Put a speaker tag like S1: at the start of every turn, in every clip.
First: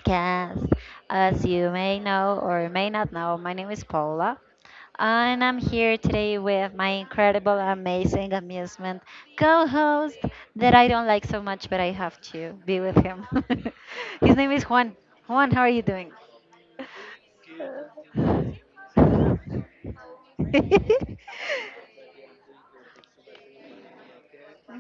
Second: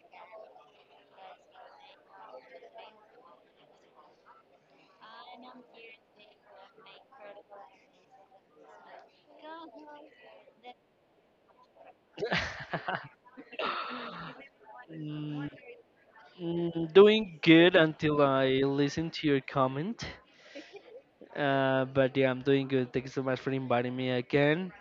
S1: podcasts. As you may know or may not know, my name is Paula, and I'm here today with my incredible, amazing amusement co host that I don't like so much, but I have to be with him. His name is Juan.
S2: Mm,
S1: Juan, how are you doing?
S2: doing good until I listen to your comment. But yeah, I'm doing good. Thank you so much for inviting me again.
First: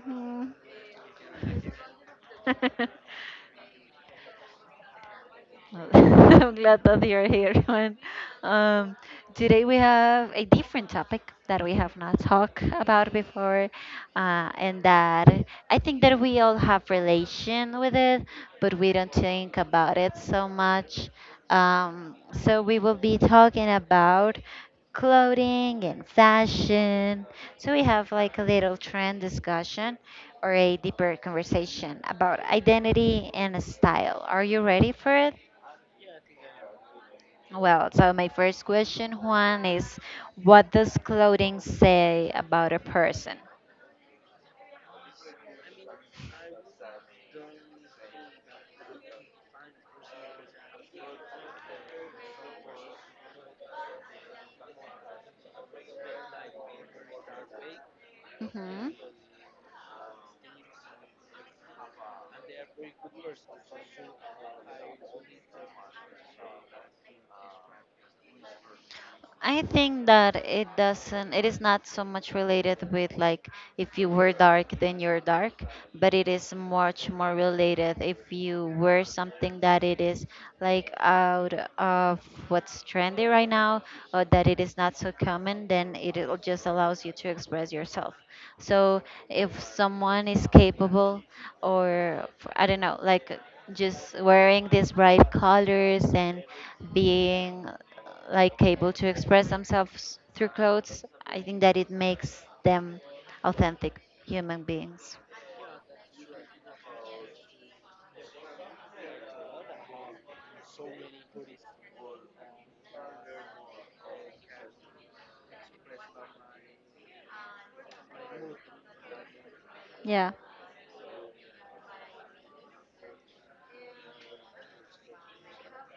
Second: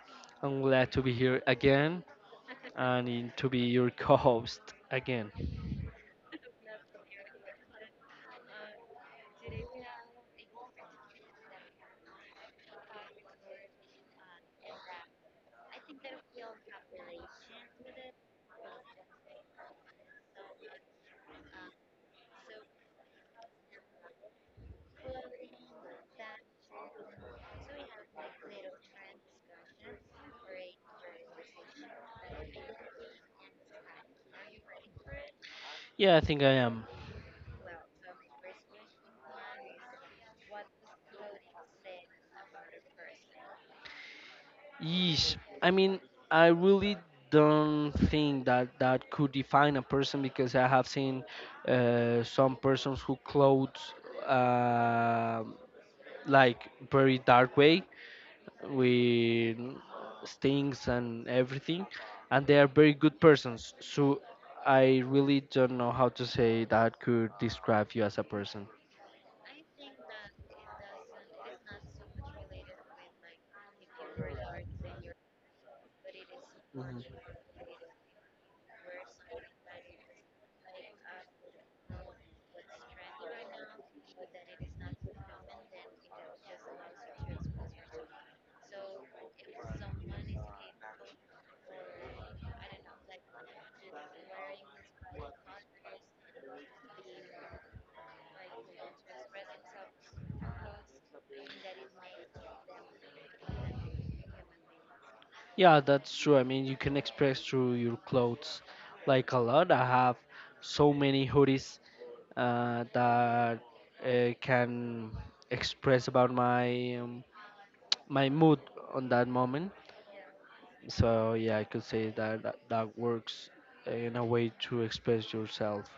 S2: I'm glad to be here again
S1: Mm.
S2: and to be your co-host again.
S1: Well, I'm glad that you're here, man. Um, Today we have a different topic that we have not talked about before, uh, and that I think that we all have relation with it, but we don't think about it so much. So we will be talking about clothing and fashion. So we have like a little trend discussion or a deeper conversation about identity and style. Are you ready for it?
S2: Yeah, I think I am.
S1: Well, so my first question, Juan, is what does clothing say about a person?
S2: Yeesh. I mean, I really don't think that that could define a person because I have seen some persons who clothes uh, like very dark way
S1: Mm-hmm.
S2: with things and everything and they are very good persons so I really don't know how to say that could describe you as a person.
S1: I think that it is not so much related with like if you were dark, then you're dark, but it is
S2: Mhm.
S1: much more related if you wear something that it is like out of what's trendy right now or that it is not so common, then it will just allows you to express yourself. So if someone is capable or I don't know, like just wearing these bright colors and being like able to express themselves through clothes, I think that it makes them authentic human beings.
S2: Yeah, that's true. I mean, you can express through your clothes like a lot. I have so many hoodies that can express about my mood on that moment.
S1: Yeah.
S2: So yeah, I could say that that works in a way to express yourself.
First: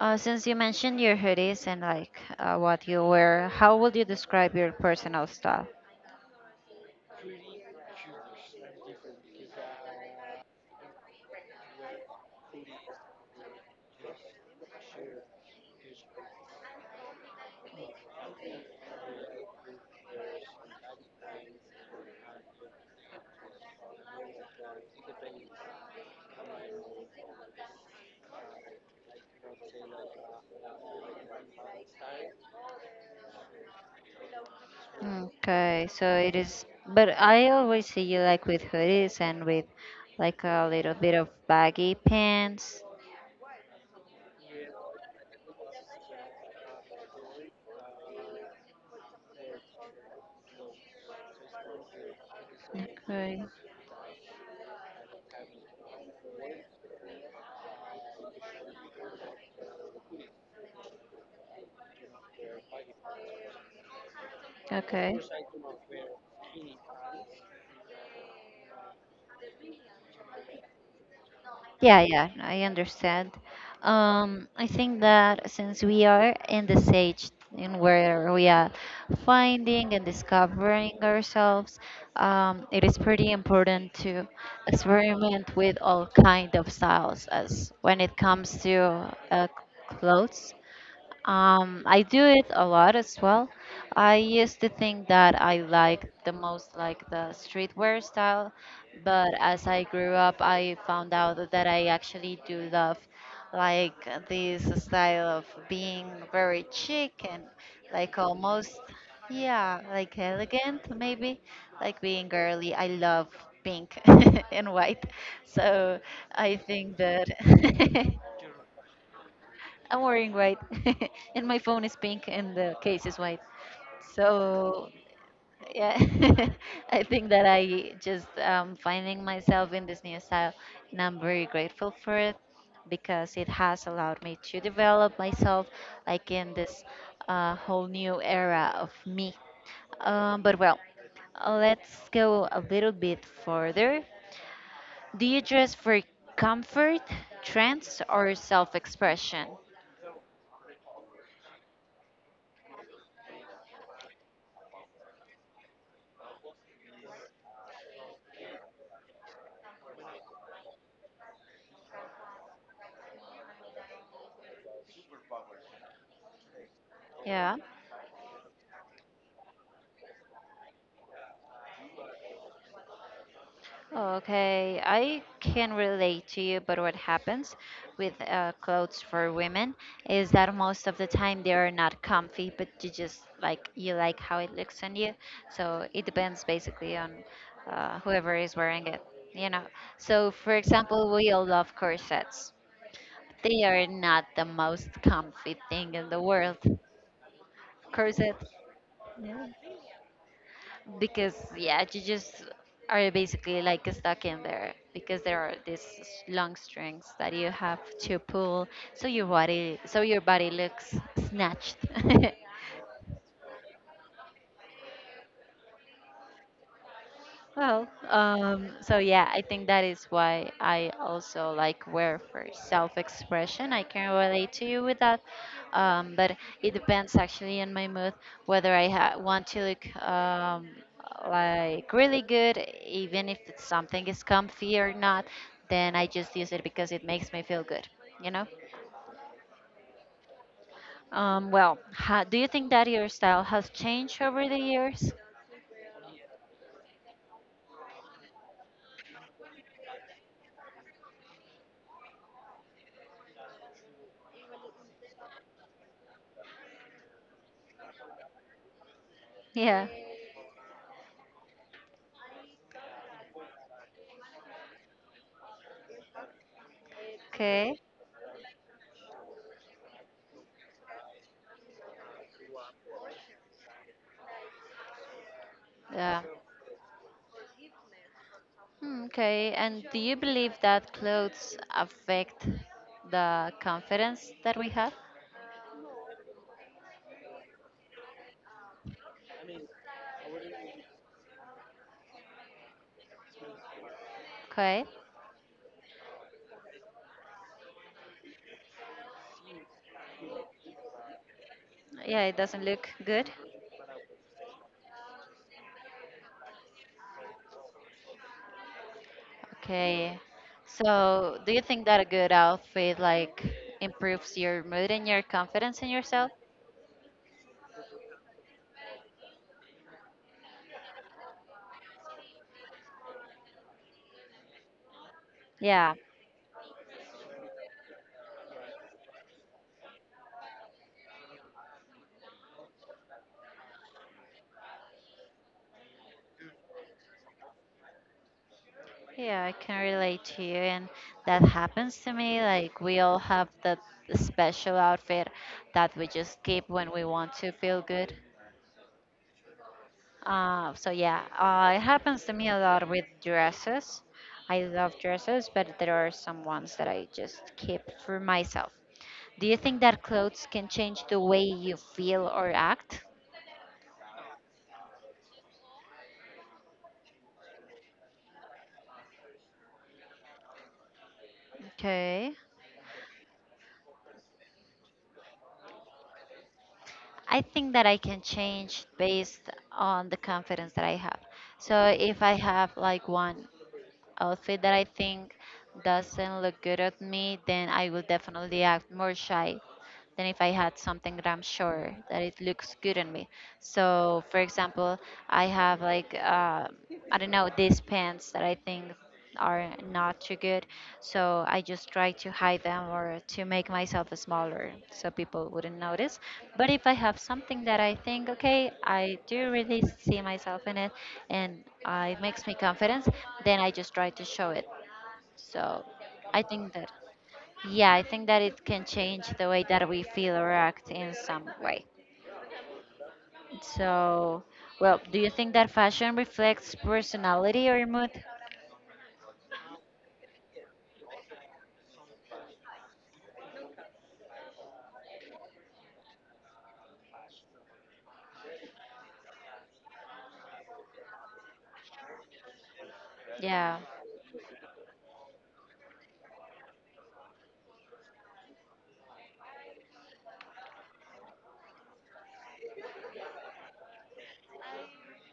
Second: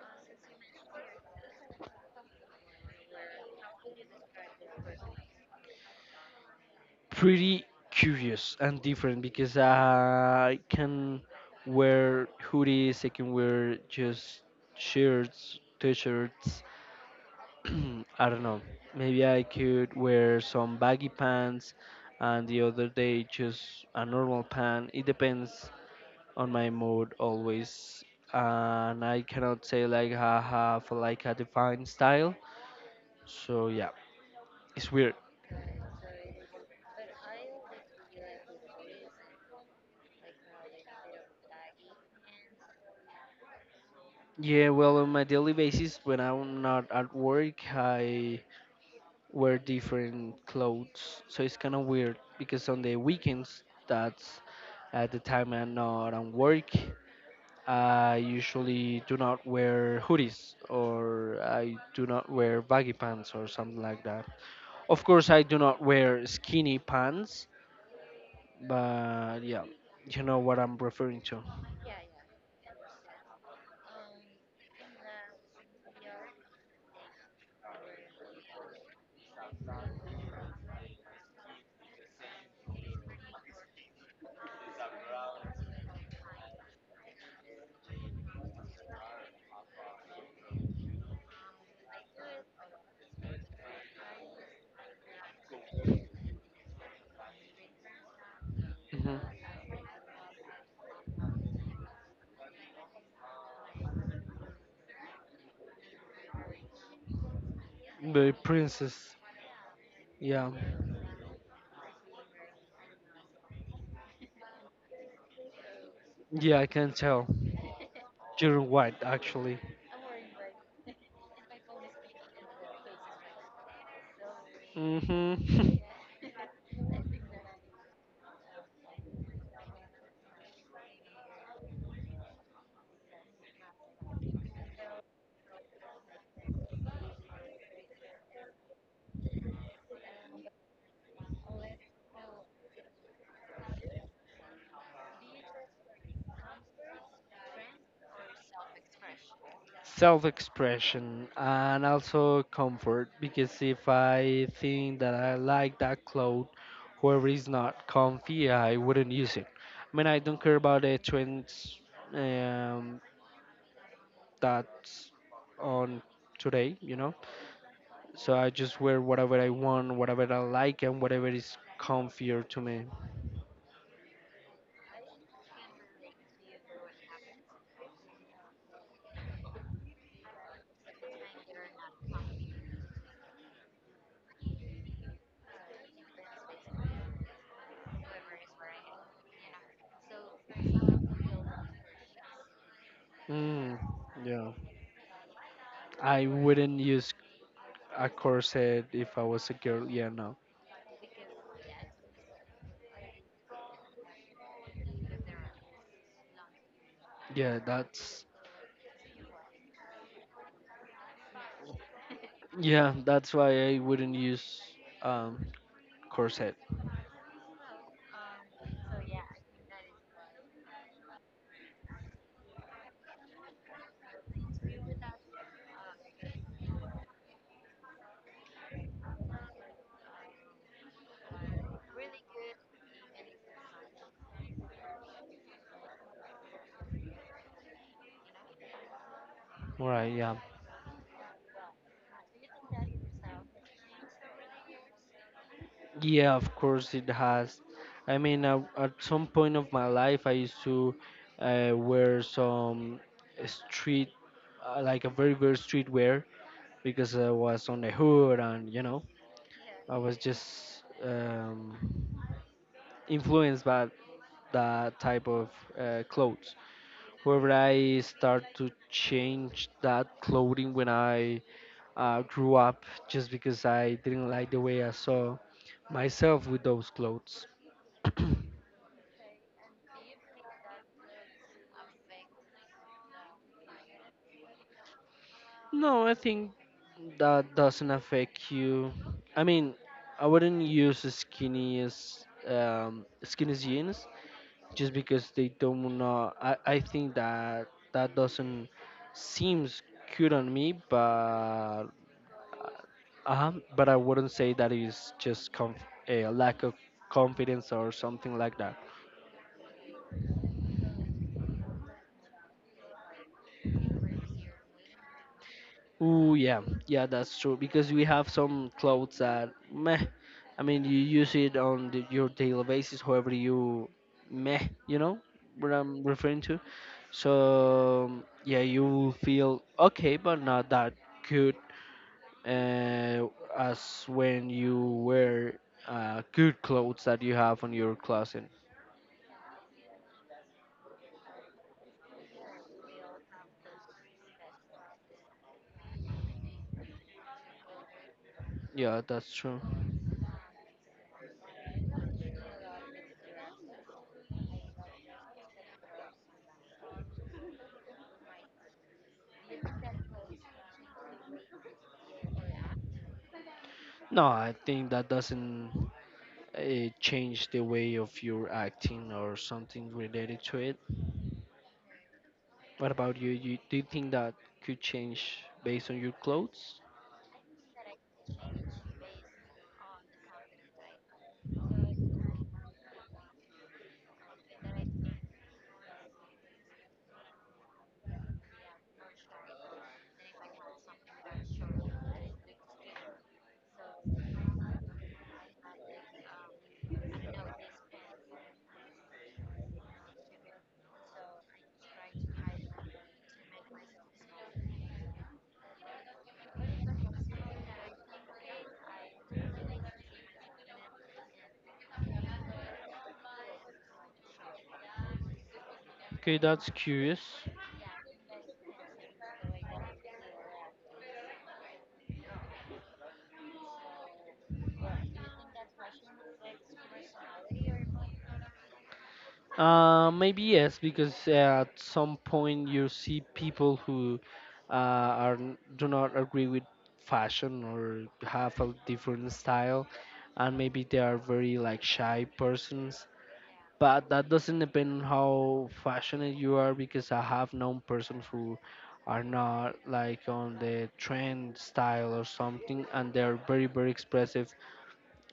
S1: Since you mentioned your hoodies and like what you wear, how would you describe your personal style?
S2: Pretty curious and different because I can wear hoodies, I can wear just shirts, t-shirts. I don't know. Maybe I could wear some baggy pants and the other day just a normal pant. It depends on my mood always. And I cannot say like I have like a defined style. So yeah, it's weird.
S1: Okay, so it is, but I always see you like with hoodies and with like a little bit of baggy pants.
S2: Yeah, well, on my daily basis, when I'm not at work, I wear different clothes. So it's kind of weird because on the
S1: Okay,
S2: weekends, that's at the time I'm not on work. I usually do not wear hoodies or I do not wear baggy pants or something like that. Of
S1: okay.
S2: course, I do not wear skinny pants, but yeah, you know what I'm referring to.
S1: Yeah, yeah, I understand. I think that since we are in this age in where we are finding and discovering ourselves, it is pretty important to experiment with all kind of styles as when it comes to clothes. I do it a lot as well. I used to think that I liked the most like the streetwear style,
S2: Hmm.
S1: but as I grew up, I found out that I actually do love like this style of being very chic and like
S2: The
S1: almost,
S2: princess.
S1: yeah, like
S2: Yeah.
S1: elegant maybe, like being girly. I love pink and white, so I
S2: Yeah, I can
S1: think
S2: tell.
S1: that.
S2: You're right, actually.
S1: I'm wearing white, and my phone is pink, and the case is white. So,
S2: Hmm.
S1: yeah, I think that I just finding myself in this new style, and I'm very grateful for it because it has allowed me to develop myself, like in this whole new era of me. But well, let's go a little bit further. Do you dress for comfort, trends, or self-expression?
S2: Self expression and also comfort because if I think that I like that cloth, whoever is not comfy, I wouldn't use it. I mean, I don't care about the trends um, that's on today, you know?
S1: Yeah.
S2: So I just wear whatever I want, whatever I like, and whatever is comfier to me.
S1: Okay, I can relate to you, but what happens with clothes for women is that most of the time they are not comfy, but you just like you like how it looks on you. So it depends basically on whoever is wearing it, you know. So for example, we all love corsets. They
S2: Mm,
S1: are not the
S2: yeah.
S1: most comfy thing in the
S2: I
S1: world.
S2: wouldn't use a
S1: Corset.
S2: corset if I was a girl. Yeah, no.
S1: Because yeah you just are basically like stuck in there because there are these long strings that you
S2: Yeah,
S1: have to
S2: that's
S1: pull so your body looks snatched.
S2: yeah, that's why I wouldn't use um corset.
S1: Well, so yeah, I think that is why I also like wear for self-expression. I can relate to you with that, but it depends actually on my mood whether I ha want to look like really good, even if it's something is comfy or not. Then I just use it because it makes me feel good, you know.
S2: Right, yeah.
S1: Well, ha do you think that your style has changed over the years?
S2: Yeah, of course it has. I mean, at some point of my life I used to wear some street like a very very street wear because I was on the hood and you know,
S1: Yeah.
S2: I was just influenced by that type of clothes. However,
S1: Okay.
S2: I start to change that clothing when I grew up just because I didn't like the way I saw
S1: Yeah.
S2: myself with those clothes.
S1: Hmm. Okay, and do you believe that clothes affect the confidence that we have?
S2: No, I think that doesn't affect you. I mean, I wouldn't use skinny as skinny jeans
S1: Okay,
S2: just because they don't know. I think that that doesn't seems cute on me, but
S1: yeah, it doesn't look good.
S2: Uh-huh, but I wouldn't say that is just a lack of confidence or something like that.
S1: Okay, so do you think that a good outfit like improves your mood and your confidence in yourself?
S2: Ooh, yeah, yeah, that's true. Because we have some clothes that meh. I mean, you use it on your daily basis, however you meh. You know what
S1: Yeah,
S2: I'm referring to. So yeah, you will feel okay, but not that good uh, as when you wear good clothes that you have on your closet.
S1: yeah, I can relate to you, and that happens to me. Like, we all have that special outfit that we just keep when we want to feel good.
S2: Yeah, that's true.
S1: So yeah, it happens to me a lot with dresses. I love dresses, but there are some ones that I just keep for myself. Do you think that clothes can change the way you feel or act?
S2: No, I think that doesn't uh, change the way of your acting or something related to it.
S1: Okay.
S2: What about you? Do you think that could change based on your clothes?
S1: I think that I can change based on the confidence that I have. So if I have like one outfit that I think doesn't look good at me, then I will definitely act more shy than if I had something that I'm sure that it looks good on me. So, for example, I have like I don't know these pants that I think are not too good, so I just try to hide them or to make myself smaller so people wouldn't notice. But if I have something that I think okay, I do really see myself in it, and it makes me confident, then I just try to show it. So,
S2: Okay,
S1: I
S2: that's
S1: think that.
S2: curious.
S1: Yeah, I think that it can change the way that we feel or act in some way. So, well, do you think that fashion reflects personality or mood?
S2: Maybe yes, because at some point you see people who uh, do not agree with fashion or have a different style, and maybe they are very like shy persons
S1: Yeah,
S2: but that doesn't depend on how fashionable you are because I have known persons who are not like on the trend style or something and they're very very expressive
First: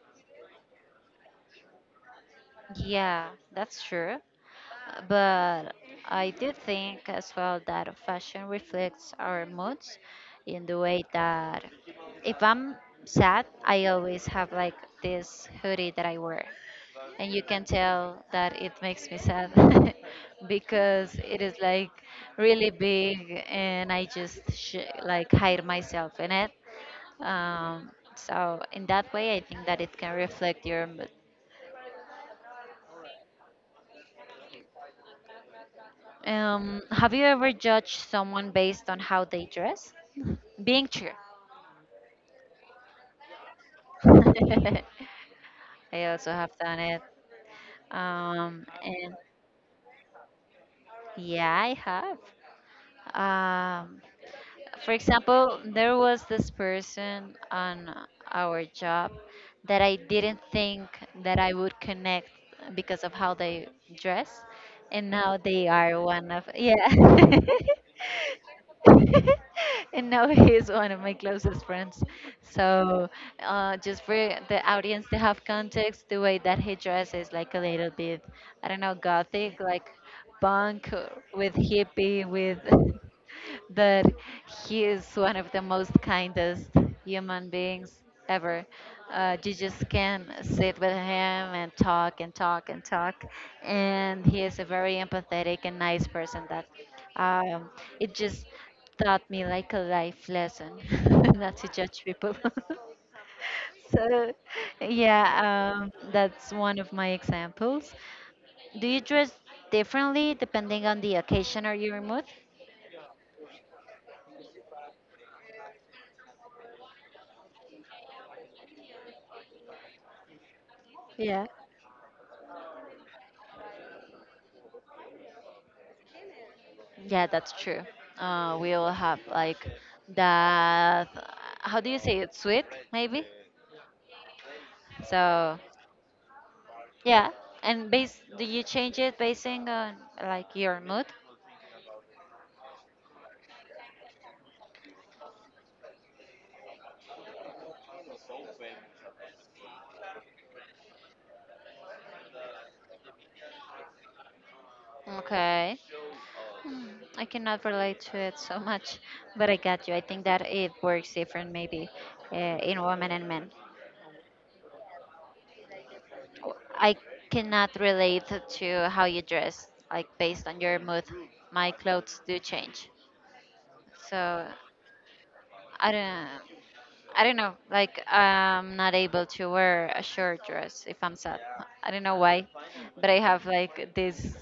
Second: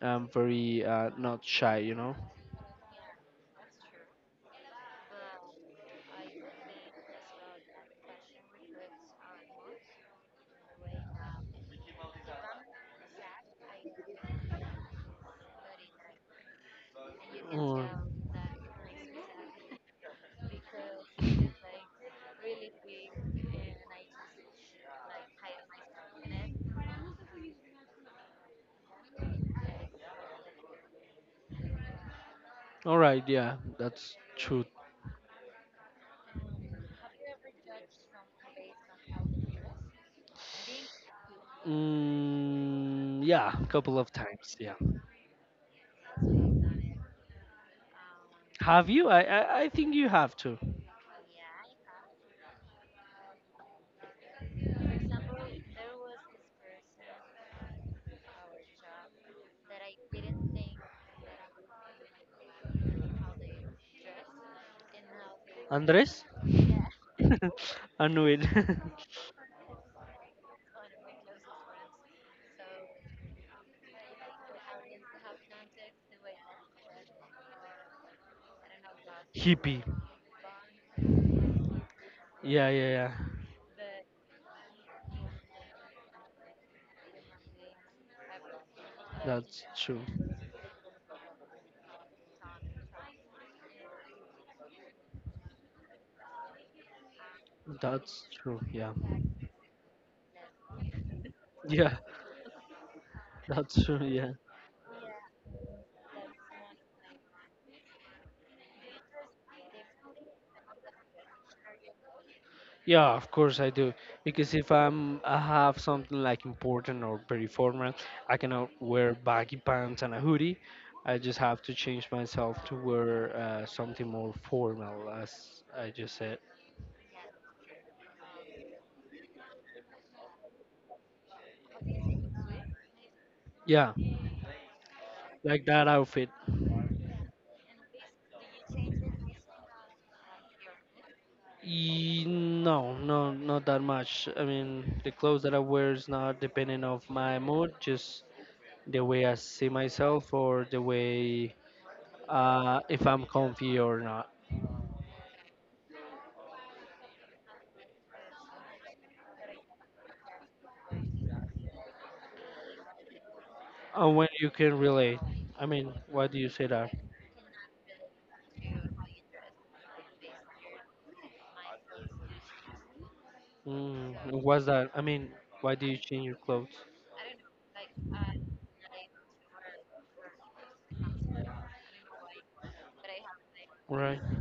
S2: and very not shy you know.
S1: yeah, that's true. But I do think as well that fashion reflects our moods in the way that if I'm sad, I always have like this hoodie that I wear, and you can
S2: Mm.
S1: tell that it makes me sad because it is like really big, and I just like hide myself in it. So in that way, I think that it can reflect your mood.
S2: All right, yeah, that's true.
S1: Have you ever judged someone based on how they dress? Being true.
S2: Mm, yeah, a couple of times, yeah.
S1: I also have done it. Um,
S2: have you
S1: and
S2: I, I i think you have to.
S1: yeah, I have. Um, for example, there was this person on our job that I didn't think that I would connect because of how they dress, and now they are
S2: Andres?
S1: one of yeah.
S2: I knew it. I
S1: And now he's one of my closest friends. So, just for the audience to have context, the way that he dresses, like a little bit, I don't know, gothic,
S2: Hippie.
S1: like punk with hippie, with.
S2: Yeah, yeah, yeah.
S1: But he is one of the most kindest human beings ever.
S2: Like
S1: You
S2: that's
S1: just
S2: true.
S1: can sit with him and talk and talk and talk. And he is a very empathetic and nice person that um, it
S2: That's
S1: just
S2: true. Yeah.
S1: taught me like a life lesson not to
S2: Yeah,
S1: judge people.
S2: that's true. Yeah.
S1: So, yeah, that's one of my examples. Do you dress differently depending on the occasion or your mood?
S2: Yeah, of course I do. Because if I'm I have something like important or very formal, I cannot wear baggy pants and a hoodie. I just
S1: Yeah.
S2: have to change myself to wear something more formal, as I just said.
S1: Yeah, that's true. We all have like that. How do you say it? Sweet, maybe.
S2: Yeah,
S1: So,
S2: like that outfit.
S1: yeah. And base, do you change it basing on like your mood?
S2: No, no, not that much. I mean, the clothes that I wear is not depending of my mood, just the way I see myself or the way if I'm comfy or not.
S1: Okay. I cannot relate to it so much, but I got you. I think that it works different maybe uh, in women and men.
S2: And when you can relate, I mean, why do you say that?
S1: I cannot relate to how you dress, like based on your mood. My clothes do change.
S2: Mm,
S1: So
S2: what's that? I mean, why do
S1: I
S2: you change
S1: don't.
S2: your clothes?
S1: I don't know. Like I'm not able to wear a short dress if I'm sad. I don't know why, but I have like
S2: Right.
S1: this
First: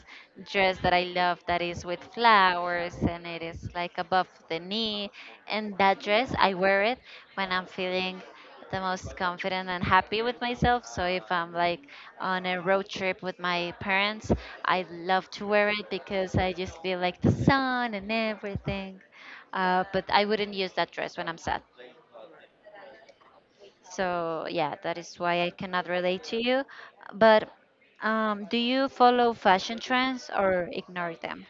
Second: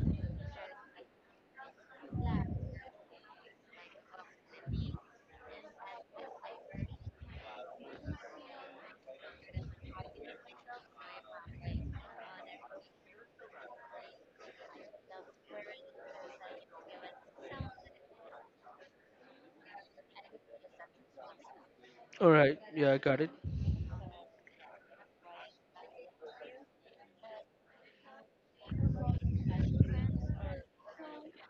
S1: dress that I love that is with flowers and it is like above the knee. And that dress, I wear it when I'm feeling the most confident and happy with myself. So if I'm like on a road trip with my parents, I love to wear it because I just feel like the sun and everything. But I wouldn't use that dress when I'm sad.
S2: All right. Yeah, I got it.
S1: So yeah, that is why I cannot relate to you. But do you follow fashion trends or ignore them?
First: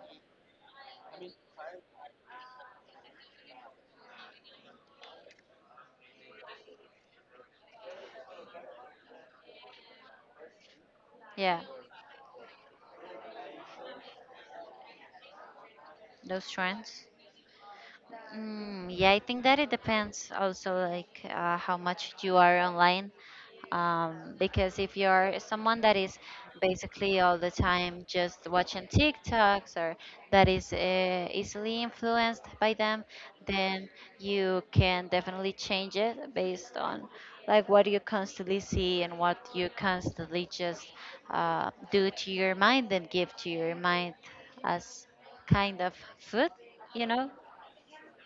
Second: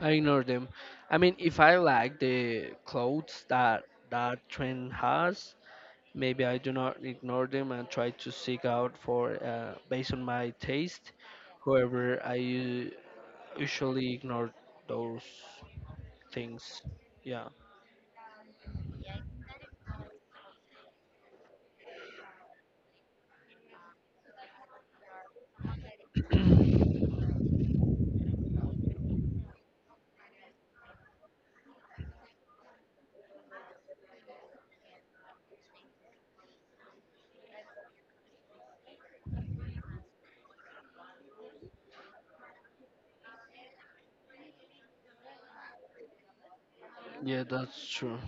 S2: I ignore them. I mean, if I like the clothes that that trend has, maybe I do not ignore them and try to seek out for based on my taste.
S1: Yeah,
S2: However, I usually ignore those
S1: those
S2: things.
S1: trends.
S2: Yeah.
S1: Mm, yeah, I think that it depends also like how much you are online. Because if you're someone that is basically all the time just watching TikToks or that is easily influenced by them, then you can definitely change it based on like what you constantly see and what you constantly just do to your mind and give to your mind as kind of food, you know?
S2: Yeah, that's true.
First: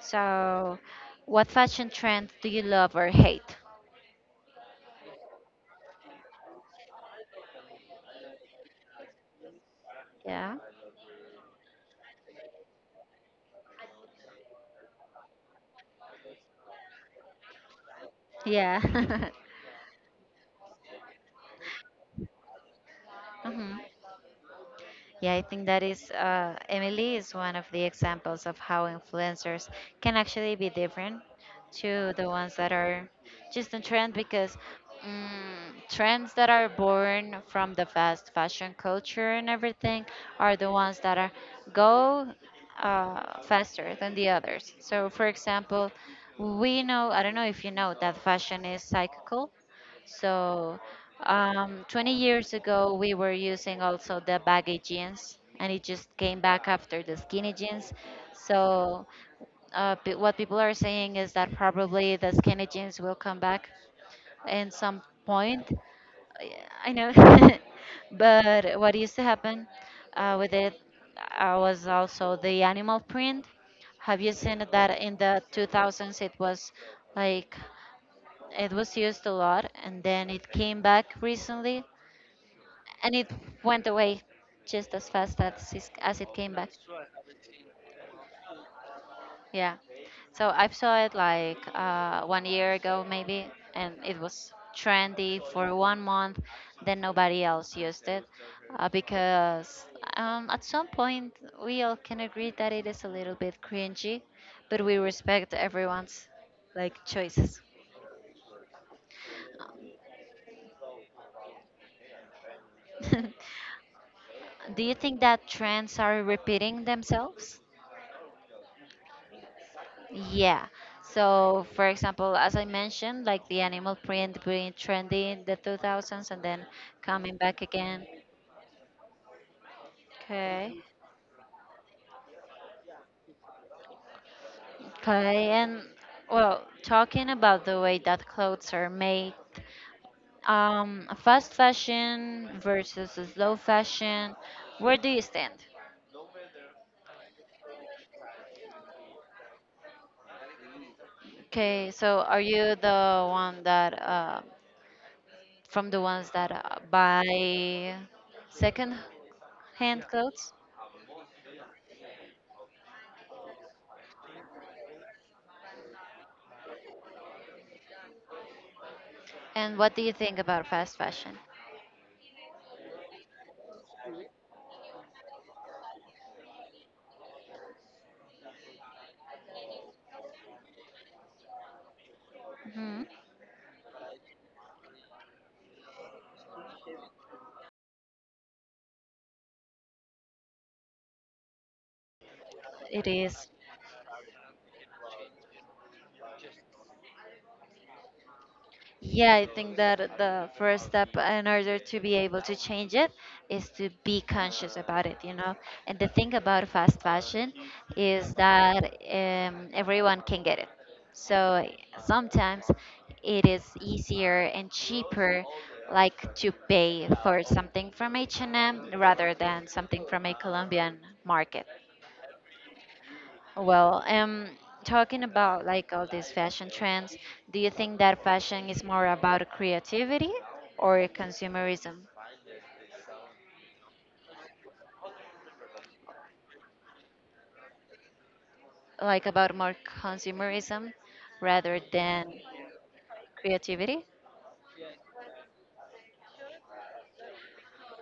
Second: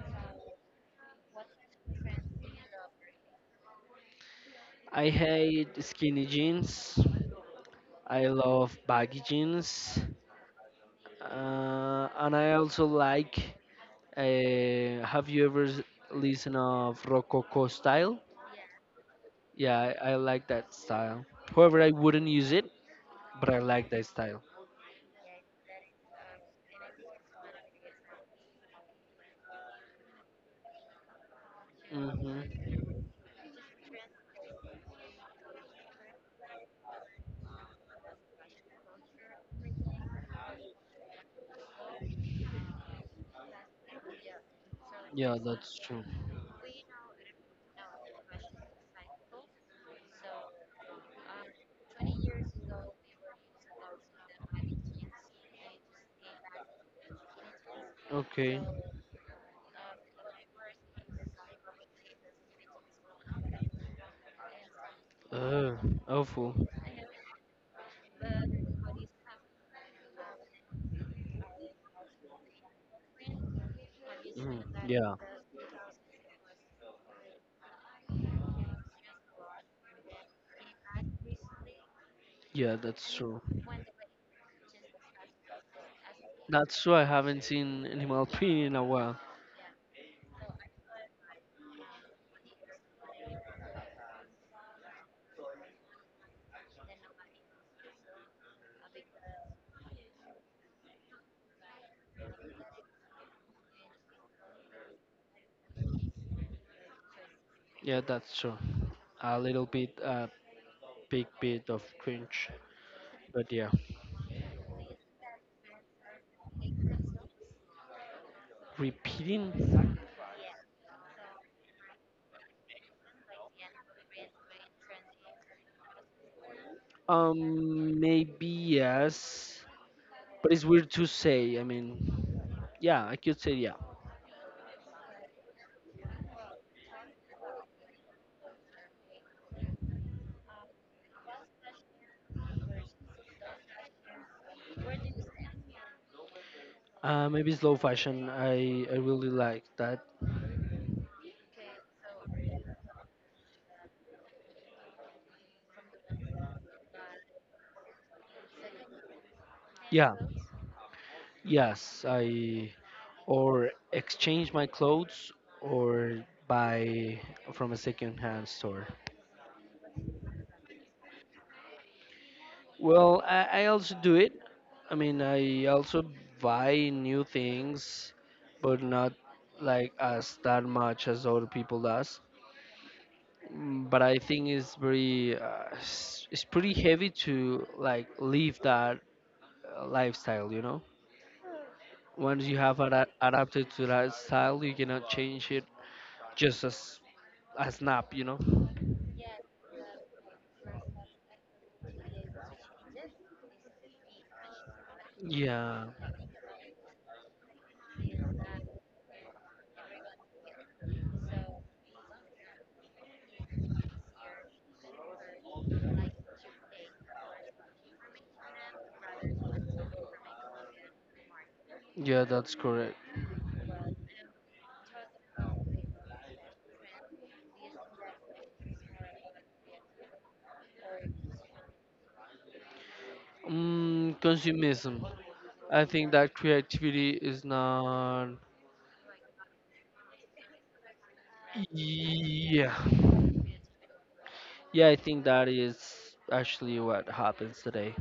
S1: So, what fashion trend do you love or hate?
S2: I hate skinny jeans. I love baggy jeans,
S1: Yeah.
S2: and I also like. Have you ever listened of Rococo style?
S1: Yeah.
S2: Yeah, I like that style. However, I wouldn't use it, but I
S1: Hmm.
S2: like that style.
S1: Yeah, I think that is Emily is one of the examples of how influencers can actually be different to the ones that
S2: Hmm.
S1: are just in trend because mm, trends that are born from the fast fashion culture and everything are the ones that are go faster than the others. So, for
S2: Yeah, that's
S1: example,
S2: true.
S1: we know I don't know if you know that fashion is cyclical so, 20 years ago, we were using also the baggy jeans, and it just came back after the skinny jeans.
S2: Okay.
S1: So, what people are saying is that probably the skinny jeans will come back in some point.
S2: Ugh,
S1: I
S2: awful.
S1: I know, but what used to happen with it was also the animal print. Have you seen
S2: Mm,
S1: that
S2: yeah,
S1: in the 2000s? It was like it was used a lot and then it came back recently
S2: yeah, that's
S1: and it
S2: true.
S1: went away just as fast as it came back.
S2: That's true. I haven't seen Animal Print in a while.
S1: Yeah. So I saw it like 1 year ago maybe and it was trendy for 1 month. Then nobody else used it because at some point we all can agree that it is a little bit cringy, but we respect everyone's like choices.
S2: Yeah, that's true. A big bit of cringe. But yeah,
S1: Do you think that trends are repeating themselves?
S2: repeating.
S1: Yeah. So, for example, as I mentioned, like the animal print being trendy in the 2000s and then coming back again.
S2: Maybe yes, but it's
S1: Okay.
S2: weird to say. I mean, yeah, I could say yeah.
S1: Okay. And well, talking about the way that clothes are made, fast fashion versus slow fashion, where do you stand?
S2: Maybe slow fashion. I really like that.
S1: Okay. So, are you from the ones that buy second hand
S2: Yeah.
S1: clothes.
S2: Yes, I or exchange my clothes or buy from a second-hand store.
S1: And what do you think about fast fashion?
S2: Well, I also do it. I mean, I also buy new things, but not like as that much as other people does.
S1: Mhm.
S2: Mm, but I think it's pretty heavy to like live that lifestyle, you know. Once you have
S1: It is.
S2: adapted to that style, you cannot change it just as a snap, you know.
S1: Yeah, I think that the first step in order to be able to change it is to be conscious about it.
S2: Yeah,
S1: And the thing about fast fashion is that everyone can get it. So sometimes it is easier and cheaper, like to pay for something from H&M rather than something from a Colombian market.
S2: yeah, that's correct.
S1: Well, talking about like all these fashion trends, do you think that fashion is more about creativity or consumerism?
S2: Mm, consumism. I think that creativity is not.
S1: Like about more consumerism rather than
S2: Yeah,
S1: creativity?
S2: yeah, I think that is actually what happens today.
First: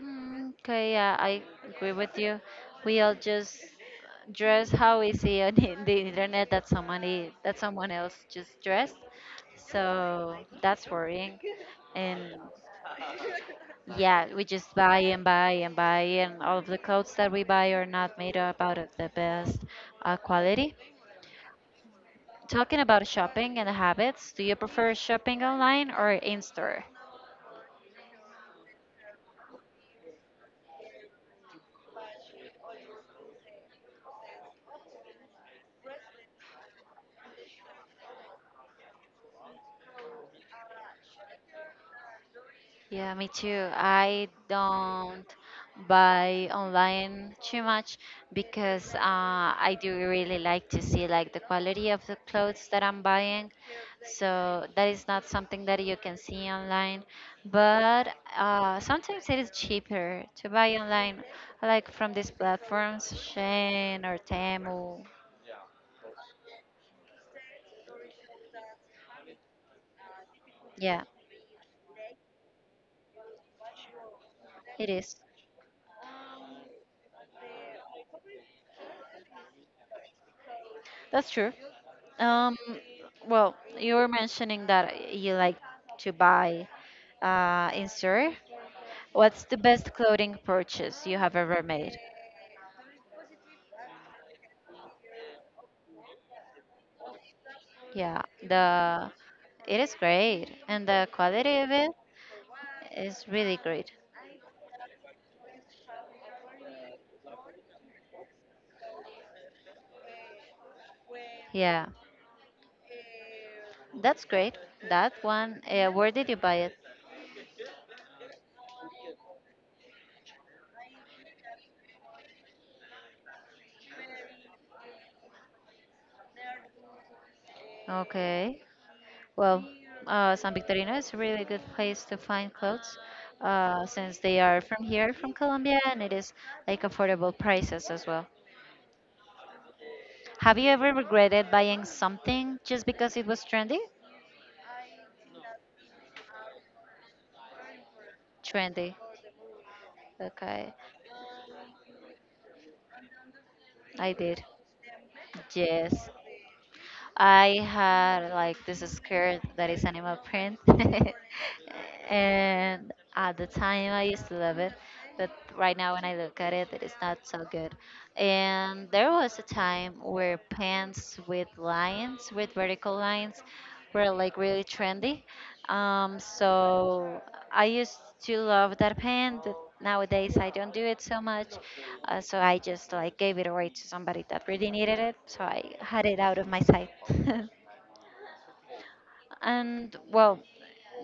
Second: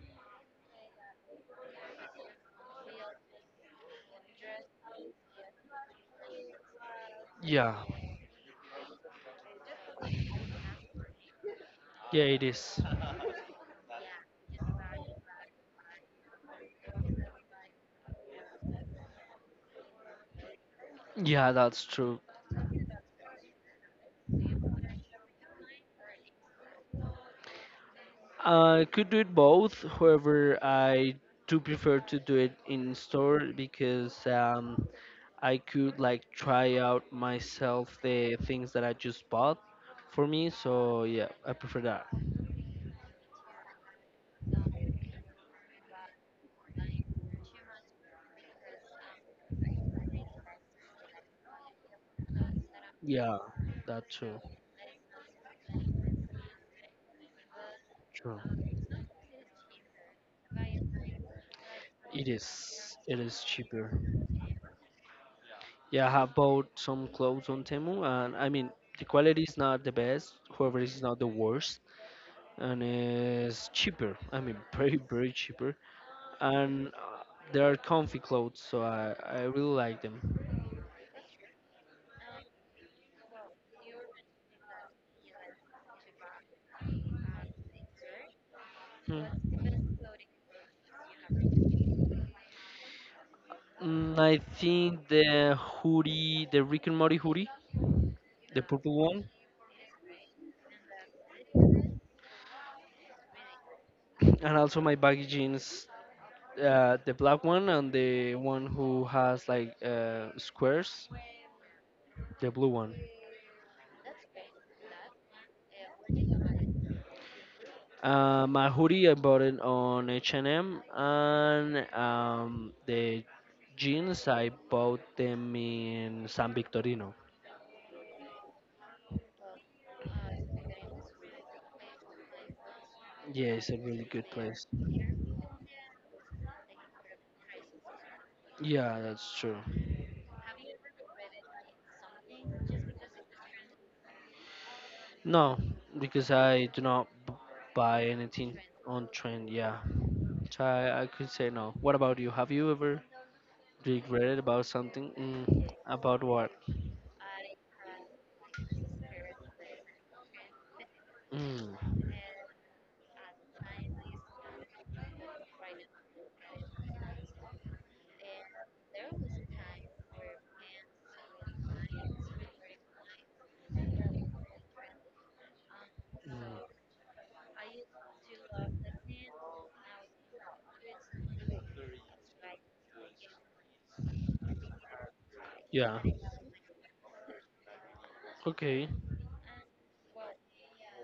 S1: Okay, yeah, I agree with you. We all just dress how we see on the internet that somebody that
S2: Yeah,
S1: someone else just dressed. So that's worrying.
S2: yeah,
S1: And,
S2: it is.
S1: yeah, we just buy and buy and buy, and all of the clothes that we buy are not made up out of the best quality.
S2: Yeah, that's true.
S1: Talking about shopping and habits, do you prefer shopping online or in store?
S2: I could do it both. However, I do prefer to do it in store because I could like try out myself the things that I just bought for me. So yeah, I prefer that.
S1: Yeah, me too. I don't buy online too much because I do really like to see like the quality of the clothes that I'm
S2: Yeah,
S1: buying.
S2: that too.
S1: So that is not something that you can see online, but
S2: True.
S1: sometimes it is cheaper to buy online, like from
S2: It
S1: these
S2: is.
S1: platforms,
S2: It is cheaper.
S1: Shein or Temu.
S2: Yeah, I have bought some clothes on Temu, and I mean the quality is not the best. However, it's
S1: Yeah,
S2: not the worst, and it's cheaper. I mean,
S1: it
S2: very
S1: is.
S2: very cheaper. And they are comfy clothes, so I really like them.
S1: That's true. Um, well, you were mentioning that you like to buy in store. What's the
S2: Hmm.
S1: best clothing purchase you have ever made?
S2: Mm, I think the hoodie, the Rick and Morty hoodie,
S1: Yeah,
S2: the purple
S1: the
S2: one,
S1: it is great, and the quality of it is really great.
S2: and also my baggy jeans, the black one, and the one who has like squares,
S1: Yeah,
S2: the blue one.
S1: that's great. That one, where did you buy it?
S2: My hoodie I bought it on H&M, and M, and um, the jeans I bought them in San Victorino.
S1: Okay. Well, San Victorino is a really good place to find clothes
S2: Yeah, it's a really
S1: since
S2: good
S1: they are
S2: place.
S1: from here, from Colombia, and it is like affordable prices as well.
S2: Yeah, that's true.
S1: Have you ever regretted buying something just because it was trendy?
S2: No, because I do not buy anything
S1: Trendy.
S2: on trend. Yeah, so
S1: Okay.
S2: I could say no. What about you? Have you ever
S1: I
S2: regretted
S1: did.
S2: about something? Mm,
S1: Yes.
S2: about what?
S1: I had like this skirt that is animal print,
S2: Mm,
S1: and at the time I used to love it, but right now when I look at it, it is not so good. And there was a time where pants with lines, with vertical lines, were like really trendy. So I used to love that pant. Nowadays, I don't do it so much, so I just like gave it away to somebody that really needed it. So I
S2: yeah.
S1: had it out of my sight.
S2: Okay.
S1: And, well,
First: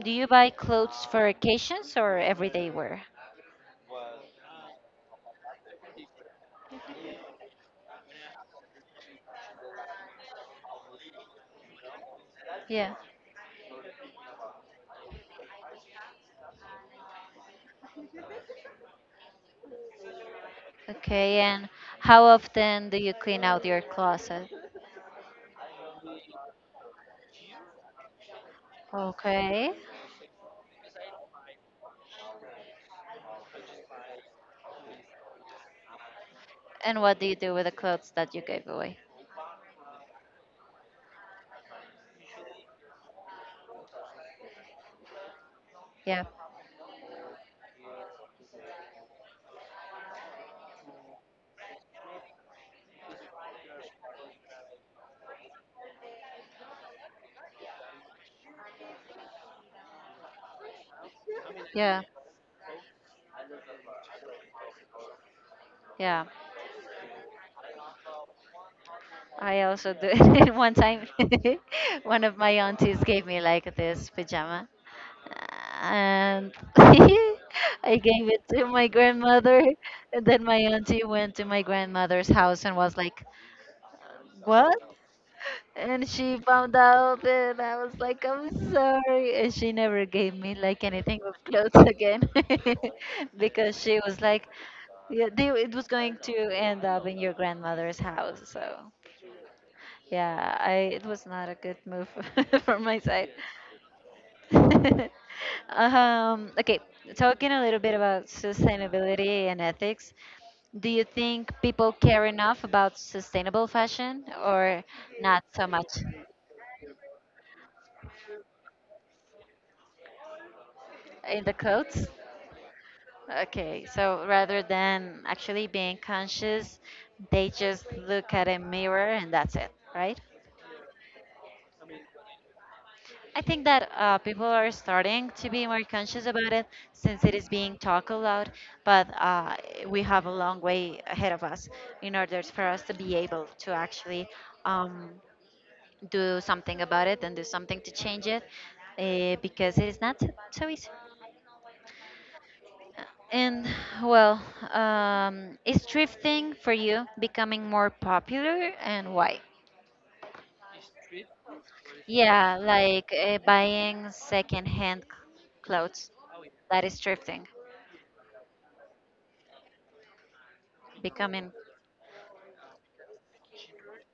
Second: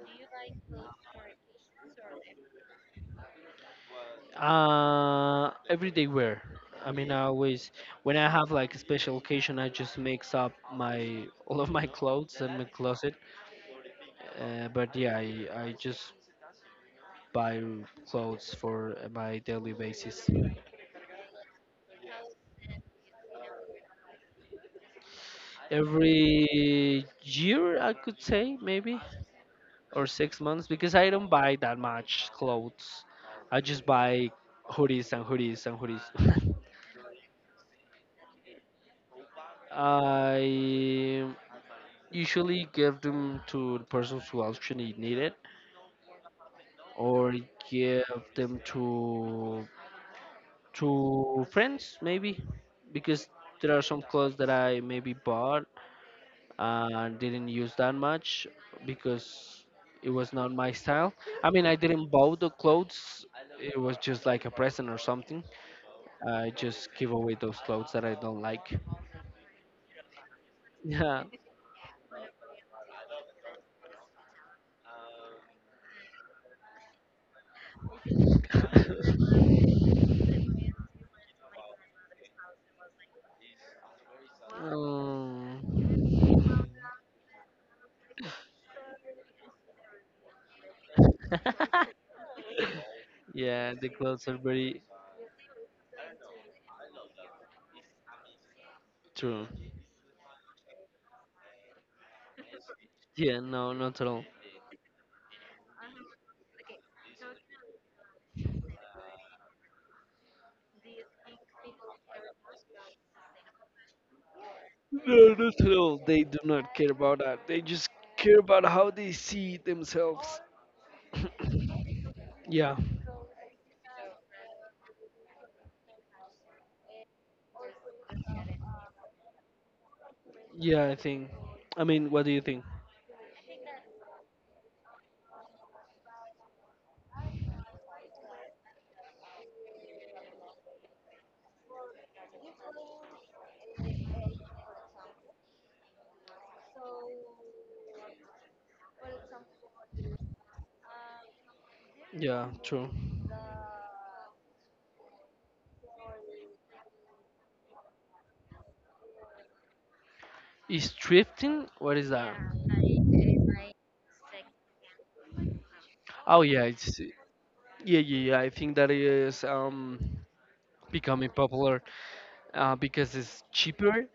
S1: do you buy clothes for occasions or everyday wear?
S2: Everyday wear. I mean, I always when I have like a special occasion, I just mix up my all of my clothes in my
S1: Yeah.
S2: closet. But yeah, I just buy clothes for my daily basis.
S1: Okay. And how often do you clean out your closet?
S2: Every year I could say, maybe
S1: Okay.
S2: or 6 months, because I don't buy that much clothes. I just buy hoodies and hoodies and hoodies.
S1: And what do you do with the clothes that you gave away?
S2: I usually give them to the persons who actually need it
S1: Yeah.
S2: or give them to friends maybe because there are some clothes that I maybe bought didn't use that much because it was not my style. I mean, I
S1: Yeah.
S2: didn't buy the clothes. It was just like a present or something.
S1: Yeah.
S2: I just give away those clothes that I don't like.
S1: I also do it one time.
S2: Yeah.
S1: One of my aunties gave me like this pajama, and I gave it to my grandmother. And then my auntie went to my grandmother's house and was like, "What?"
S2: Um,
S1: And she found out, and I was like, "I'm sorry." And she never gave me like anything with clothes again
S2: yeah,
S1: because
S2: the
S1: she was
S2: clothes are
S1: like,
S2: very
S1: "Yeah, it was going to end up in your grandmother's house." So.
S2: true.
S1: Yeah, I it was not a good move from my side.
S2: Yeah, no, not at all.
S1: Okay, talking a little bit about sustainability and ethics, do you think people care enough about sustainable fashion or
S2: No,
S1: not
S2: not
S1: so
S2: at
S1: much
S2: all. They do not care about that. They just care about how they see themselves.
S1: in the clothes?
S2: Yeah.
S1: Okay, so rather than actually being conscious, they just look at a mirror and that's it, right?
S2: Yeah, I think. I mean, what do you think?
S1: I think that people are starting to be more conscious about it since it is being talked aloud, but we have a long way ahead of us in order for us to be able to actually um, do something about it and do something to change it because it is not so easy.
S2: Yeah, true.
S1: And well, is thrifting for you becoming more popular and why?
S2: Is drifting? What is that?
S1: Yeah, like buying secondhand clothes.
S2: Oh yeah,
S1: That
S2: it's
S1: is drifting,
S2: yeah, yeah, yeah. I think that is becoming
S1: becoming,
S2: popular because it's cheaper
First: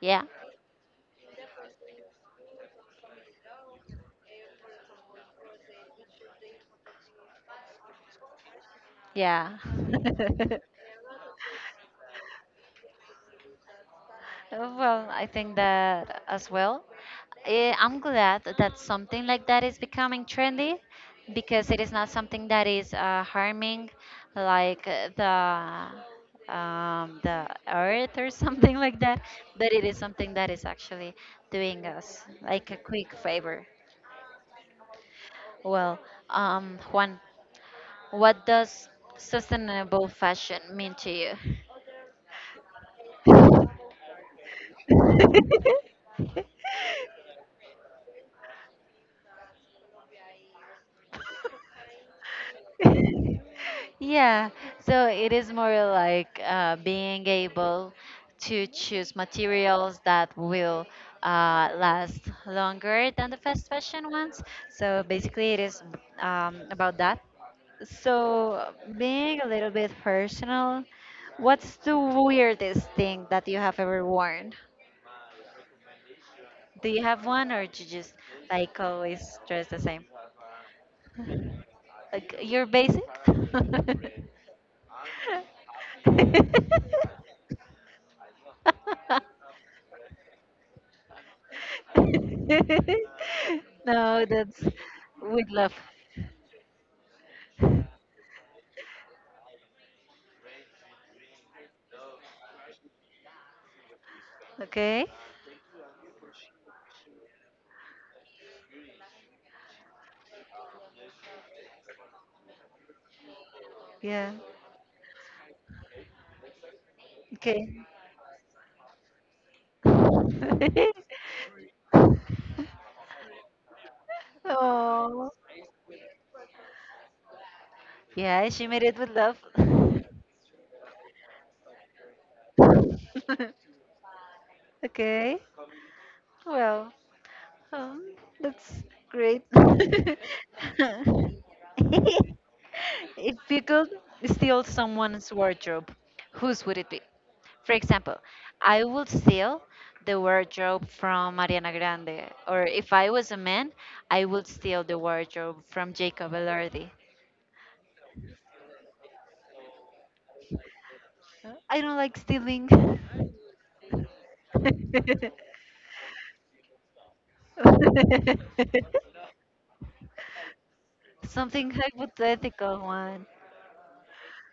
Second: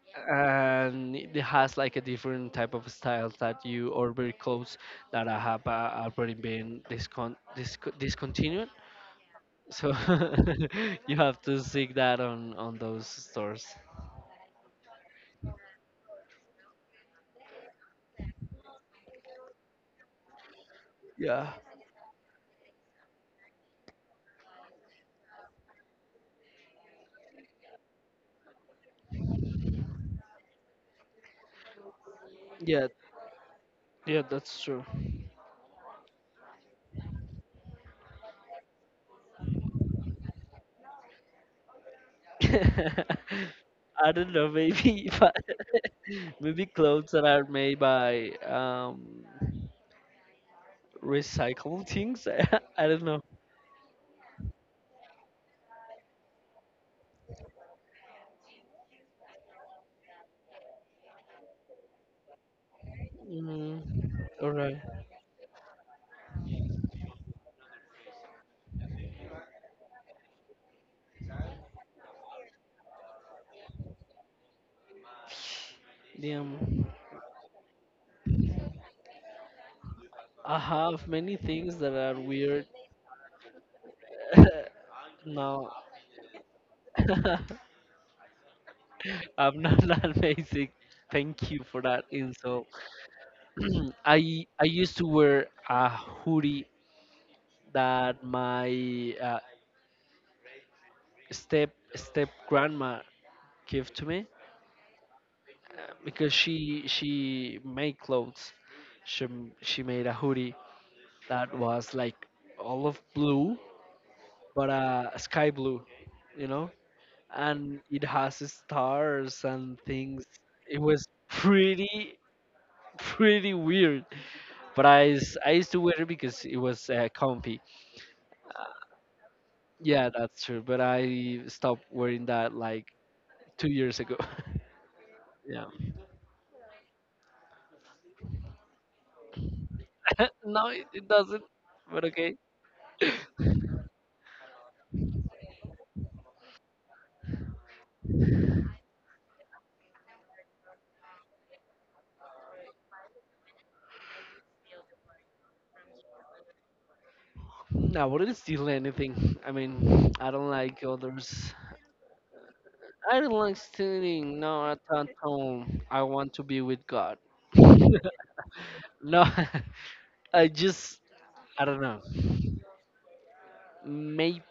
S1: yeah,
S2: and it has like a different type of style that you or very clothes that I have uh, already been discontinued.
S1: yeah.
S2: So you have to seek that on those stores.
S1: Well, I think that as well. I'm glad that something like that is becoming trendy
S2: Yeah,
S1: because it is not something that is harming like the earth or something like that, but it is something that is actually doing us like a
S2: yeah,
S1: quick favor.
S2: yeah. That's true.
S1: Well, Juan, what does sustainable fashion mean to you?
S2: I don't know, maybe if I, maybe clothes that are made by recycled things. I don't know.
S1: Yeah, so it is more like being able to choose materials that will last longer than the fast
S2: Mm,
S1: fashion ones.
S2: all right.
S1: So basically, it is about that. So, being a little bit personal, what's the weirdest thing that you have ever worn?
S2: Damn.
S1: Do you have one, or do you just like always dress the same?
S2: I have many things that are
S1: Like
S2: weird.
S1: you're basic?
S2: No, I'm not that basic. Thank you for that insult.
S1: No,
S2: I
S1: that's
S2: I used to
S1: with
S2: wear
S1: love.
S2: a hoodie that my uh, step grandma gave to me
S1: Okay?
S2: because she made clothes. She made a hoodie that was like all of blue,
S1: Yeah.
S2: but sky blue, you know,
S1: Okay.
S2: and it has stars and things. It was pretty weird, but I
S1: Oh.
S2: I used to wear it because it was comfy.
S1: Yeah, she made it with love.
S2: Yeah, that's true. But I stopped wearing that like two years ago.
S1: Okay.
S2: Yeah,
S1: Well, Um, that's great.
S2: no, it doesn't. But okay.
S1: If you could steal someone's wardrobe, whose would it be? For example, I would steal the wardrobe from Ariana Grande, or if I was a man, I would steal the wardrobe from Jacob Elordi.
S2: I wouldn't steal anything. I mean, I don't like others.
S1: I don't like stealing.
S2: I don't like stealing. No, I'm at that home. I want to be with God. No, I just I
S1: Something
S2: don't know.
S1: hypothetical one.
S2: Maybe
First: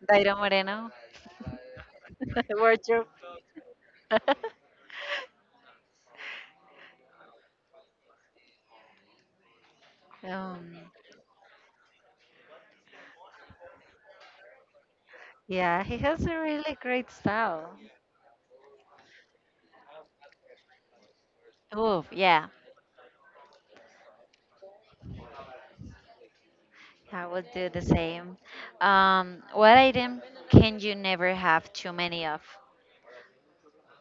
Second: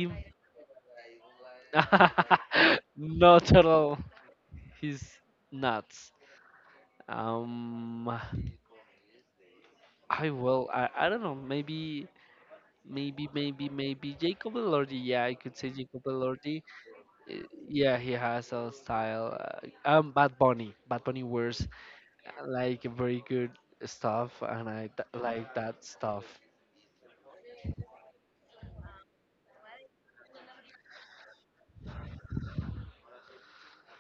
S1: Daira Moreno, wardrobe.
S2: not at all. He's nuts. I will.
S1: Um,
S2: I don't know. Maybe Jacob Elordi. Yeah, I could say
S1: yeah, he
S2: Jacob
S1: has a
S2: Elordi.
S1: really great
S2: Y-
S1: style.
S2: Yeah, he has a style. Bad Bunny. Bad Bunny wears
S1: Oh, yeah,
S2: like very good stuff, and I th like that stuff.
S1: I would do the same. What item can you never have too many of?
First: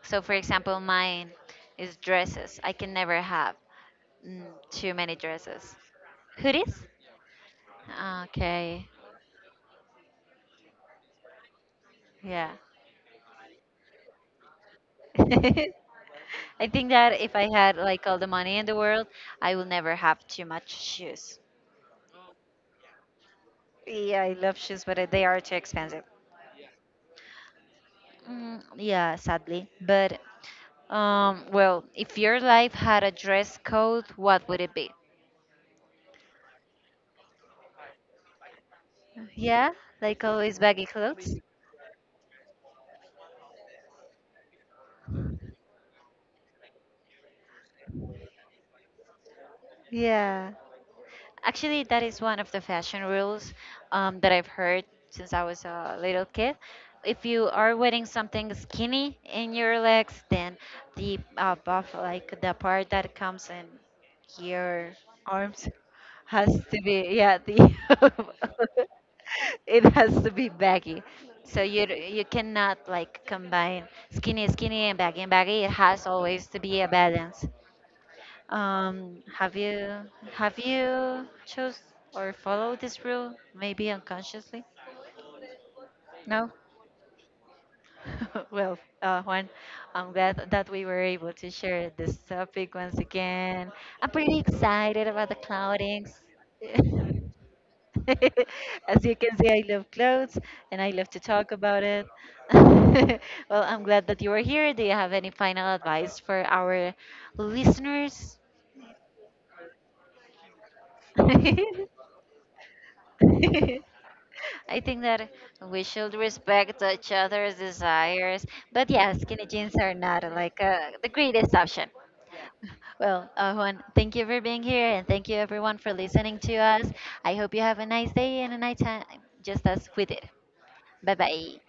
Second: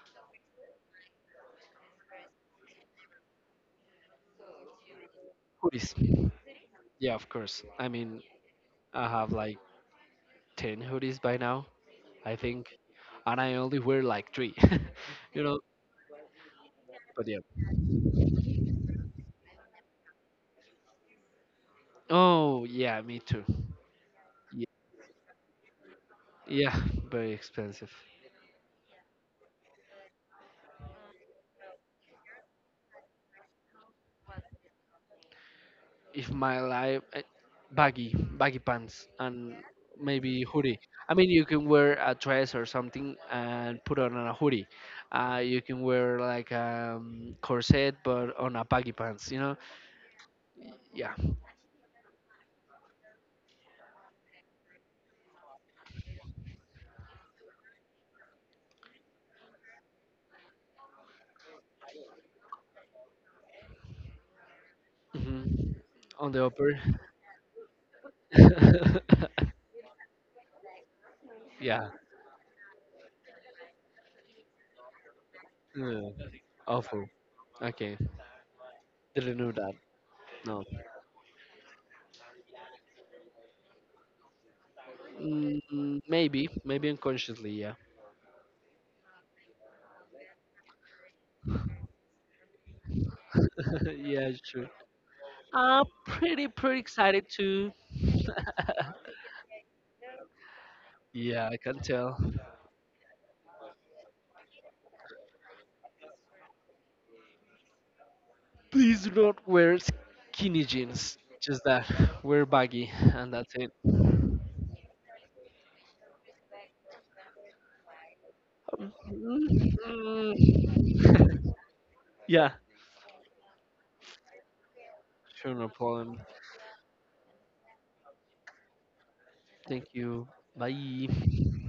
S1: So, for example, mine is dresses. I can never have mm, too many dresses.
S2: Hoodies.
S1: Hoodies?
S2: Yeah, of course. I mean,
S1: Okay,
S2: I have like 10 hoodies by now, I
S1: yeah.
S2: think, and I only wear like three, you know.
S1: I think that
S2: But
S1: if
S2: yeah.
S1: I had like all the money in the world, I will never have too much shoes.
S2: Oh, yeah, me too.
S1: Yeah, I love
S2: Yeah,
S1: shoes, but they are too expensive.
S2: yeah, very expensive.
S1: Yeah, sadly. But, well, if your life had a dress code, what would it be?
S2: If my life, baggy baggy pants and
S1: Yeah, like
S2: maybe
S1: always
S2: hoodie.
S1: baggy
S2: I mean,
S1: clothes.
S2: you can wear a dress or something and put on a hoodie. Uh, you can wear like a corset but on a baggy pants, you know.
S1: Yeah.
S2: Yeah.
S1: Actually, that is one of the fashion rules that I've heard since I was a little kid. If you are wearing something skinny in your legs, then the buff, like the part that comes in your
S2: Hmm.
S1: arms,
S2: On the
S1: has
S2: upper
S1: to be yeah the it has to be baggy. So
S2: yeah.
S1: you cannot like combine skinny skinny and baggy and baggy. It has
S2: Mm,
S1: always to be a
S2: awful.
S1: balance.
S2: Okay, didn't know
S1: Have
S2: that.
S1: you have
S2: No.
S1: you chose or followed this rule, maybe unconsciously?
S2: Mm, maybe
S1: No?
S2: maybe unconsciously, yeah.
S1: Well, Juan, I'm glad that we were able to share this topic once again. I'm
S2: Yeah,
S1: pretty
S2: sure.
S1: excited about the cloudings. As you can see, I love clothes and I love to
S2: Yeah,
S1: talk
S2: I can
S1: about it.
S2: tell.
S1: Well, I'm glad that you are here. Do you have any final advice for our listeners?
S2: Please do not wear skinny jeans. Just that. Wear baggy, and that's it.
S1: I think that we should respect each other's desires. But yeah, skinny
S2: Mm,
S1: jeans are not like the greatest
S2: mm.
S1: option.
S2: Yeah.
S1: Well, Juan, thank you for being here and thank you
S2: Sure, no
S1: everyone for
S2: problem.
S1: listening to us. I hope you have a nice day and a nice time, just
S2: Thank
S1: as we
S2: you.
S1: did. Bye
S2: Bye.
S1: bye.